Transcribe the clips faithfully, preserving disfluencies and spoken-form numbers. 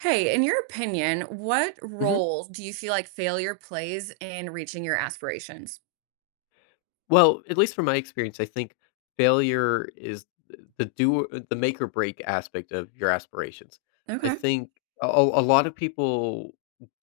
Hey, in your opinion, what Mhm. role do you feel like failure plays in reaching your aspirations? Well, at least from my experience, I think failure is th- the do the make or break aspect of your aspirations. I Okay. think a, a lot of people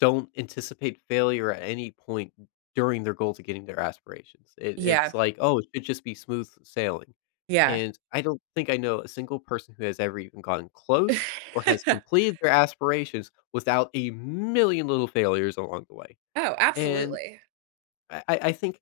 don't anticipate failure at any point during their goal to getting their aspirations. It, it's Yeah. like, oh, it should just be smooth sailing. Yeah. And I don't think I know a single person who has ever even gotten close or has completed their aspirations without a million little failures along the way. Oh, absolutely. I I I think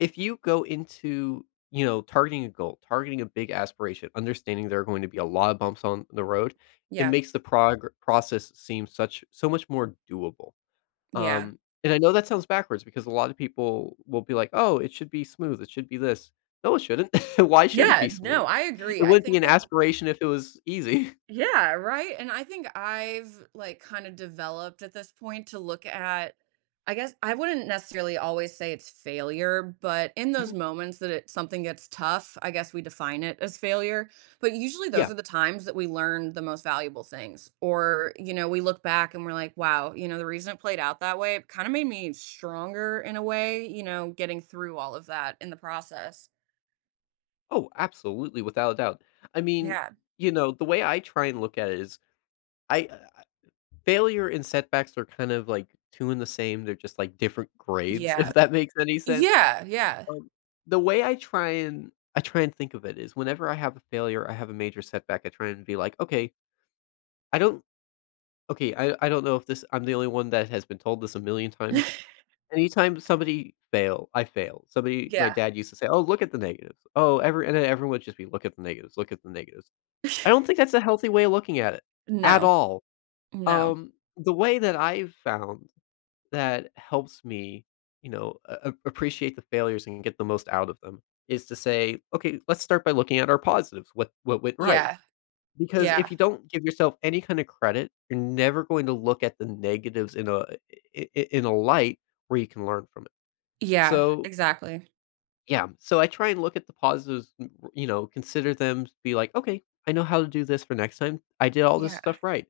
if you go into, you know, targeting a goal, targeting a big aspiration, understanding there are going to be a lot of bumps on the road, it Yeah. makes the prog process seem such so much more doable. Yeah. Um, and I know that sounds backwards because a lot of people will be like, "Oh, it should be smooth. It should be this." No, it shouldn't. Why should it Yeah. be smooth? No, I It agree. I wouldn't be think an the aspiration if it was easy. Yeah, right? And I think I've, like, kinda developed at this point to look at I guess I wouldn't necessarily always say it's failure, but in those moments that it something gets tough, I guess we define it as failure, but usually those Yeah. are the times that we learn the most valuable things, or, you know, we look back and we're like, "Wow, you know, the reason it played out that way, it kinda made me stronger in a way," you know, getting through all of that in the process. Oh, absolutely, without a doubt. I mean, Yeah. you know, the way I try and look at it is I uh, failure and setbacks are kind of like two and the same. They're just like different grades, Yeah. if that makes any sense. Yeah, yeah. Um, the way I try and I try and think of it is whenever I have a failure, I have a major setback, I try and be like, "Okay, I don't okay, I I don't know if this I'm the only one that has been told this a million times." Anytime somebody fail, I fail. Somebody my Yeah. dad used to say, "Oh, look at the negatives. Oh, every," and then everyone would just be, "Look at the negatives, look at the negatives." I don't think that's a healthy way of looking at it at No, all. no. Um, the way that I've found that helps me, you know, a- a- appreciate the failures and get the most out of them is to say, okay, let's start by looking at our positives. What what went right? Yeah, Because if yeah, you don't give yourself any kind of credit, you're never going to look at the negatives in a i- i- in a light where you can learn from it. yeah, So exactly. yeah, so I try and look at the positives, m r you know, consider them, be like, "Okay, I know how to do this for next time. I did all this Yeah, stuff right."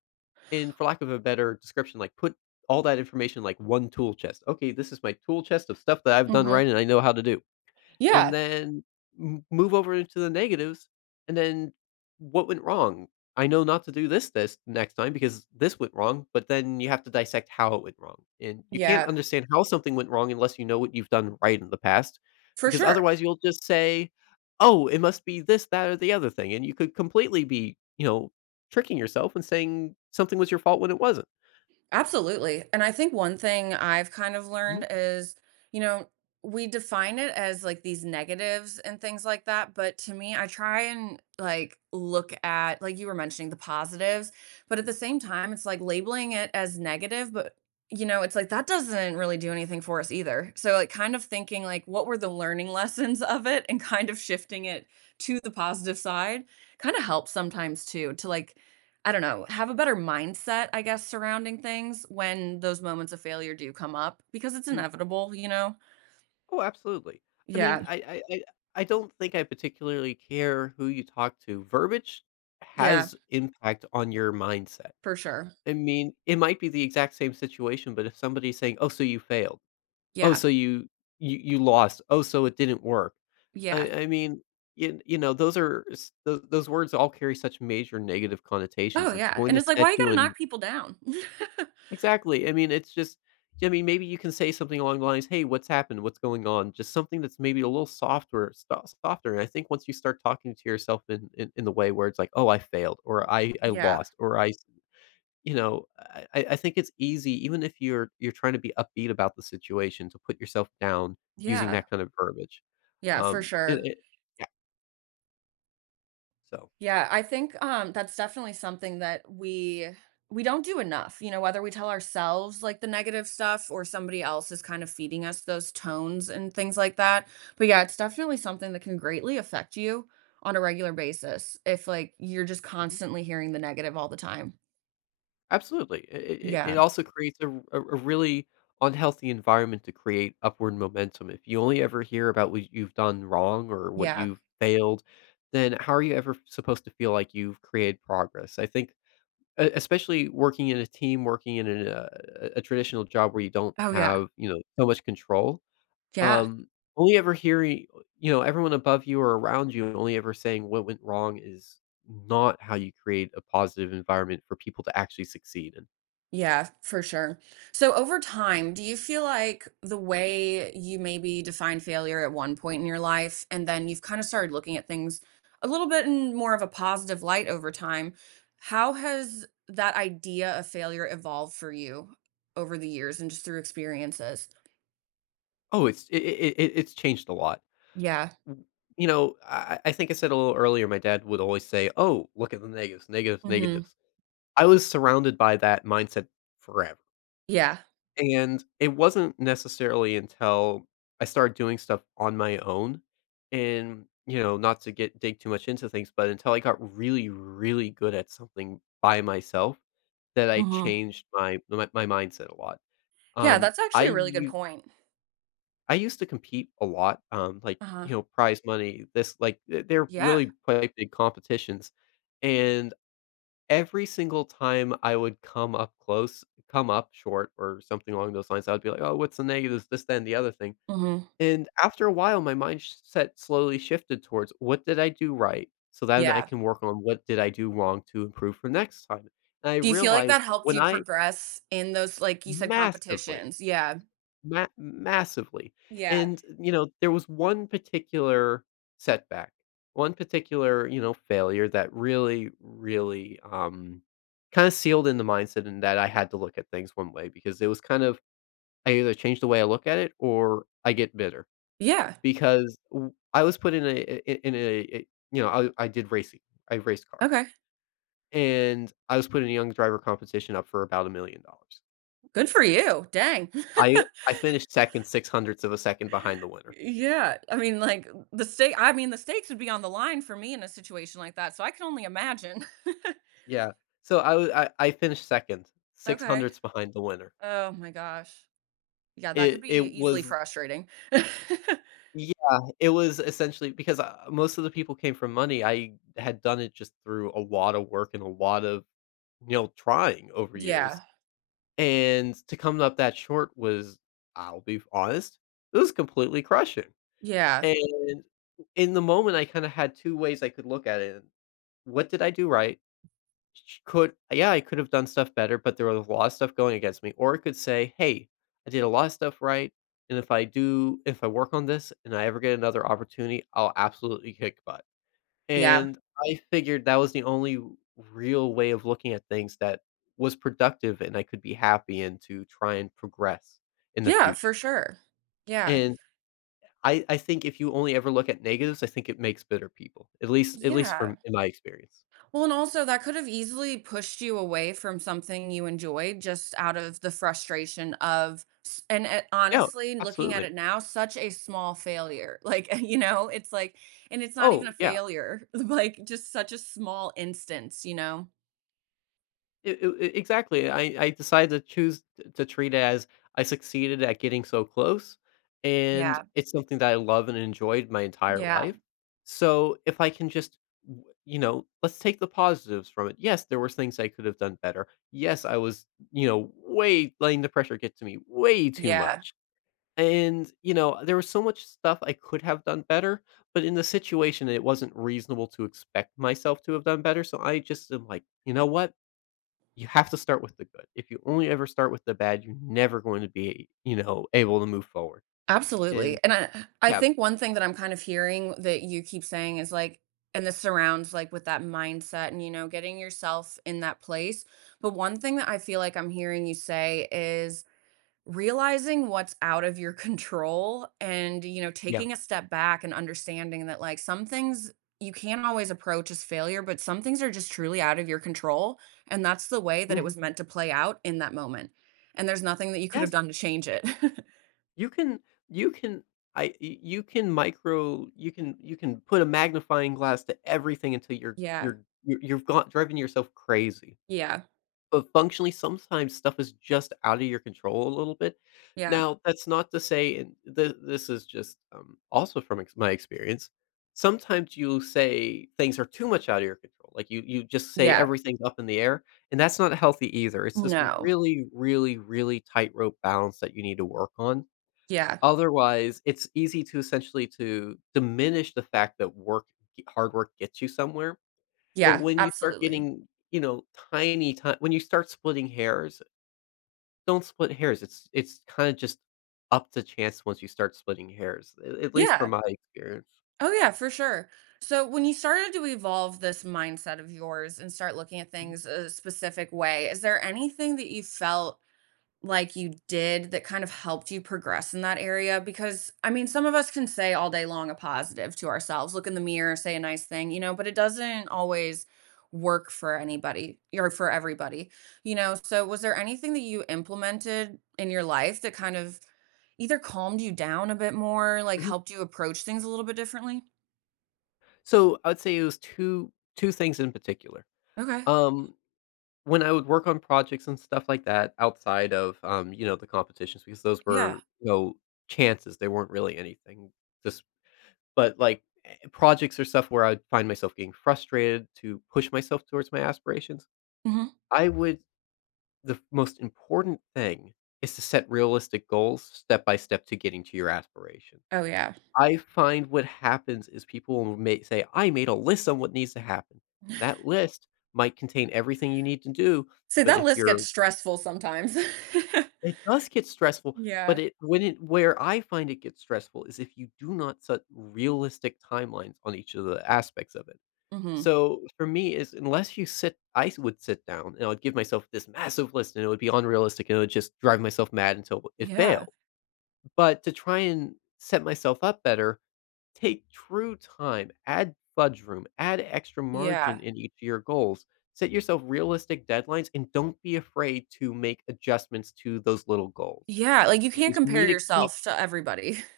And for lack of a better description, like, put all that information in, like, one tool chest. "Okay, this is my tool chest of stuff that I've done mhm. right and I know how to do." And Yeah, then m- move over into the negatives, and then what went wrong. I know not to do this this next time because this went wrong, but then you have to dissect how it went wrong, and you can't yeah, understand how something went wrong unless you know what you've done right in the past, for because sure. otherwise you'll just say, oh, it must be this, that, or the other thing, and you could completely be, you know, tricking yourself and saying something was your fault when it wasn't. Absolutely. And I think one thing I've kind of Mhm. learned is, you know, we define it as like these negatives and things like that. But to me, I try and like look at, like you were mentioning, the positives. But at the same time, it's like labeling it as negative. But, you know, it's like that doesn't really do anything for us either. So, like, kind of thinking, like, what were the learning lessons of it and kind of shifting it to the positive side kind of helps sometimes too, to like, I don't know, have a better mindset, I guess, surrounding things when those moments of failure do come up because it's inevitable, you know? Oh, absolutely. I mean, Yeah. I I I I don't think I particularly care who you talk to. Verbiage Yeah. has impact on your mindset. For sure. I mean, it might be the exact same situation, but if somebody's saying, "Oh, so you failed. Oh, Yeah. so you you you lost. Oh, so it didn't work." Yeah. I I mean, you, you know, those are s- those, those words all carry such major negative connotations. Oh, It's yeah. going And to it's like, set why you got you to in. knock people down? Exactly. I mean, it's just, yeah, I mean, maybe you can say something along the lines, "Hey, what's happened? What's going on?" Just something that's maybe a little softer so softer, and I think once you start talking to yourself in in in the way where it's like, "Oh, I failed," or "I I Yeah. lost," or "I," you know, I I I think it's easy, even if you're you're trying to be upbeat about the situation, to put yourself down using Yeah. that kind of verbiage. Yeah. For Um, and sure. it Yeah, so. Yeah, I think, um, that's definitely something that we we don't do enough, you know, whether we tell ourselves, like, the negative stuff or somebody else is kind of feeding us those tones and things like that, but, yeah, it's definitely something that can greatly affect you on a regular basis if, like, you're just Mhm. constantly hearing the negative all the time. Absolutely. It it it Yeah, also creates a a, a really unhealthy environment to create upward momentum. If you only ever hear about what you've done wrong or what yeah. you've failed, then how are you ever supposed to feel like you've created progress? I think. E especially working in a team, working in an, uh, a a traditional job where you don't Oh, yeah. have, you know, so much control. Yeah. Um, only ever hearing you know, everyone above you or around you and only ever saying what went wrong is not how you create a positive environment for people to actually succeed. And Yeah, for sure. So over time, do you feel like the way you maybe defined failure at one point in your life, and then you've kind of started looking at things a little bit in more of a positive light over time, how has that idea of failure evolved for you over the years and just through experiences? oh, it's it it it it's changed a lot. Yeah. W you know, I I think I said a little earlier, my dad would always say, "Oh, look at the negatives, negatives, Hmm. negatives." I was surrounded by that mindset forever. Yeah. And it wasn't necessarily until I started doing stuff on my own and, you know, not to get dig too much into things, but until I got really, really good at something by myself that I Hmm. changed my my my mindset a lot. Yeah, Um, that's I actually a really good used point. I used to compete a lot, um, like, Uh-huh. you know, prize money, this like, th they're Yeah. really quite big competitions, and every single time I would come up close come up short or something along those lines, I would be like, "Oh, what's the negatives? This, then the other thing." Hmm. And after a while, my mindset slowly shifted towards, "What did I do right?" So then I Yeah. can work on what did I do wrong to improve for next time. And I Do you feel like that realized helped when you I progress in those, like you said, massively. competitions? Yeah. Ma massively, Yeah. and, you know, there was one particular setback, one particular, you know, failure that really, really, um, kinda sealed in the mindset, and that I had to look at things one way because it was kind of I either change the way I look at it or I get bitter Yeah. because w I was put in a, I in a a you know, I I did racing, I raced cars, Okay. and I was put in a young driver competition up for about a million dollars. Good for you. Dang. I I finished second six hundredths of a second behind the winner. Yeah. I mean, like uh, the stake I mean, the stakes would be on the line for me in a situation like that, so I can only imagine. Yeah. So I w I I finished second, six Okay. hundredths behind the winner. Oh my gosh. Yeah, that could It be it easily was frustrating. yeah, it was essentially because, uh, most of the people came from money. I had done it just through a lot of work and a lot of, you know, trying over Yeah. years, and to come up that short was, I'll be honest, it was completely crushing. Yeah. And in the moment, I kinda had two ways I could look at it. What did I do right? Ch could yeah, I could have done stuff better, but there was a lot of stuff going against me, or it could say, "Hey, I did a lot of stuff right, and if I do if I work on this and I ever get another opportunity, I'll absolutely kick butt." Yeah. And I figured that was the only real way of looking at things that was productive, and I could be happy and to try and progress in the Yeah, future. for sure. Yeah. And I I think if you only ever look at negatives, I think it makes bitter people, at least at least from Yeah. in my experience. Well, and also that could have easily pushed you away from something you enjoyed just out of the frustration of s- and uh, Yeah, honestly, looking at absolutely. it now, such a small failure. Like, you know, it's like and it's not even Oh, a yeah. failure. Like just such a small instance, you know. E e e exactly. I I decided to choose t to treat it as I succeeded at getting so close, and Yeah. it's something that I love and enjoyed my entire Yeah. life. So, if I can just, w you know, let's take the positives from it. Yes, there was things I could have done better. Yes, I was, you know, way letting the pressure get to me way too Yeah. much. And, you know, there was so much stuff I could have done better, but in the situation, it wasn't reasonable to expect myself to have done better, so I just am like, "You know what? You have to start with the good. If you only ever start with the bad, you're never going to be, you know, able to move forward. Absolutely, And and I I Yeah, think one thing that I'm kind of hearing that you keep saying is, like and this surrounds, like, with that mindset and, you know, getting yourself in that place, but one thing that I feel like I'm hearing you say is realizing what's out of your control and, you know, yeah. taking a step back and understanding that, like, some things you can't always approach as failure, but some things are just truly out of your control, and that's the way that it Mhm. was meant to play out in that moment, and there's nothing that you could have Yes, done to change it. you can. You can. I y- you can micro, you can you can put a magnifying glass to everything until you're Yeah, you're you're you've got driving yourself crazy. yeah. But functionally, sometimes stuff is just out of your control a little bit. Yeah. Now, that's not to say, and th- this is just, um, also from ex- my experience. Sometimes you say things are too much out of your control, like you you just say Yeah. everything's up in the air, and that's not healthy either. It's this No. really, really, really tightrope balance that you need to work on. Yeah. Otherwise, it's easy to essentially to diminish the fact that work, hard work, gets you somewhere but Yeah, when you start absolutely. getting, you know, tiny time when you start splitting hairs, don't split hairs. It's it's kinda just up to chance once you start splitting hairs, a at least from Yeah. my experience. Oh, yeah, for sure. So when you started to evolve this mindset of yours and start looking at things a specific way, is there anything that you felt like you did that kind of helped you progress in that area? Because, I mean, some of us can say all day long a positive to ourselves, look in the mirror, say a nice thing, you know, but it doesn't always work for anybody or for everybody, you know? So was there anything that you implemented in your life that kind of either calmed you down a bit more, like, Mhm. helped you approach things a little bit differently? So, I'd say it was 2 2 things in particular. Okay, Um, when I would work on projects and stuff like that outside of, um, you know, the competitions because those yeah. were, you know, chances, they weren't really anything. Just but, like, eh, Projects or stuff where I'd find myself getting frustrated to push myself towards my aspirations, Mhm. I would The f most important thing is to set realistic goals step by step to getting to your aspiration. Oh, yeah. I find what happens is people will may say, "I made a list on what needs to happen." That list might contain everything you need to do, See, but that if list you're gets stressful sometimes. it does get stressful, but Yeah. it when it where I find it gets stressful is if you do not set realistic timelines on each of the aspects of it. Mhm. So for me is unless you sit I s- would sit down and I would give myself this massive list and it would be unrealistic and it would just drive myself mad until it Yeah, failed. But to try and set myself up better, take true time, add fudge room, add extra margin yeah, in each of your goals. Set yourself realistic deadlines and don't be afraid to make adjustments to those little goals yeah, like, you can't because you compare need to keep yourself to everybody.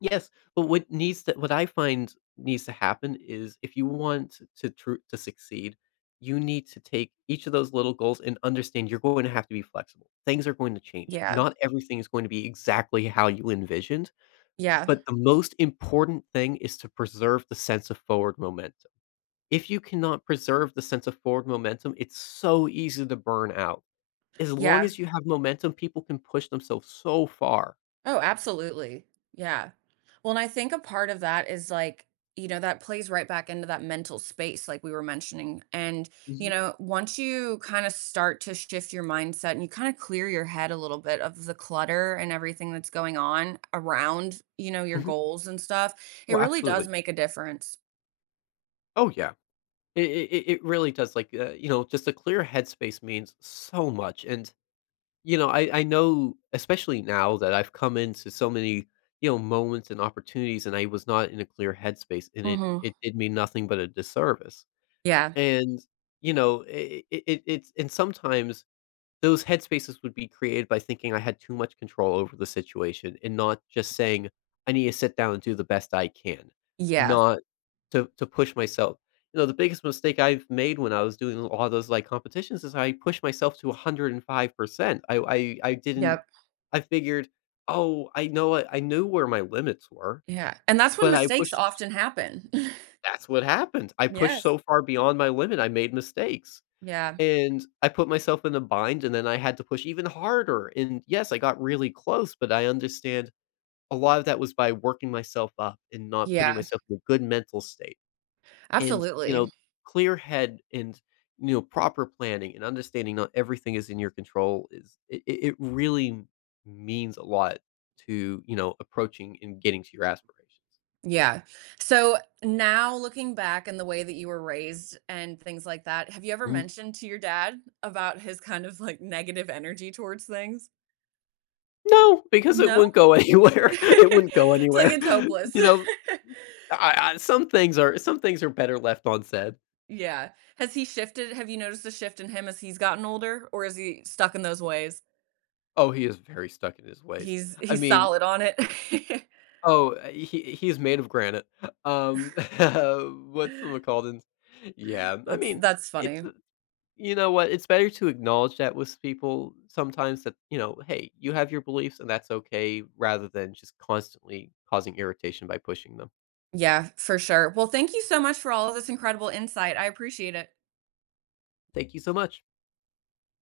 Yes, but what needs to what I find needs to happen is if you want to tr to succeed, you need to take each of those little goals and understand you're going to have to be flexible. Things are going to change. Yeah, Not everything is going to be exactly how you envisioned, yeah, but the most important thing is to preserve the sense of forward momentum. If you cannot preserve the sense of forward momentum, it's so easy to burn out. As long yeah. as you have momentum, people can push themselves so far. Oh, absolutely. Yeah. Well, and I think a part of that is like, you know, that plays right back into that mental space, like we were mentioning. And, you Mhm, know, once you kind of start to shift your mindset and you kind of clear your head a little bit of the clutter and everything that's going on around, you know, your mhm. goals and stuff, it Oh, really absolutely, does yeah. make a difference. Oh, yeah. It it it really does, like, uh, you know, just a clear headspace means so much, and, you know, I I know, especially now that I've come into so many, you know, moments and opportunities, and I was not in a clear headspace, and it Hmm. it did me nothing but a disservice, Yeah. and, you know, it I it it's and sometimes those headspaces would be created by thinking I had too much control over the situation and not just saying, "I need to sit down and do the best I can," Yeah. not to to push myself. You know, the biggest mistake I've made when I was doing a lot of those, like, competitions is I pushed myself to one hundred five percent. I I I didn't Yep. I figured, "Oh, I know it I knew where my limits were," Yeah. And that's when but I mistakes pushed often happen. that's what happened. I pushed Yes. so far beyond my limit, I made mistakes. Yeah. And I put myself in a bind, and then I had to push even harder, and yes, I got really close, but I understand a lot of that was by working myself up and not putting Yeah. myself in a good mental state, and, you Absolutely. know, clear head and, you know, proper planning and understanding not everything is in your control is it it it really means a lot to, you know, approaching and getting to your aspirations. Yeah. So now looking back and the way that you were raised and things like that, have you ever Mhm. mentioned to your dad about his kind of like negative energy towards things? No, because it No? wouldn't go anywhere. It wouldn't go It's like anywhere. it's hopeless. You know? I I some things are some things are better left unsaid. Yeah. Has he shifted? Have you noticed a shift in him as he's gotten older, or is he stuck in those ways? Oh, he is very stuck in his ways. He's I he's mean, solid on it. oh, uh, he he is made of granite. Um, what's the McCaldens? Yeah, I That's mean, that's it's funny. you know what? It's better to acknowledge that with people sometimes that you know, hey, you have your beliefs and that's okay, rather than just constantly causing irritation by pushing them. Yeah, for sure. Well, thank you so much for all of this incredible insight. I appreciate it. Thank you so much.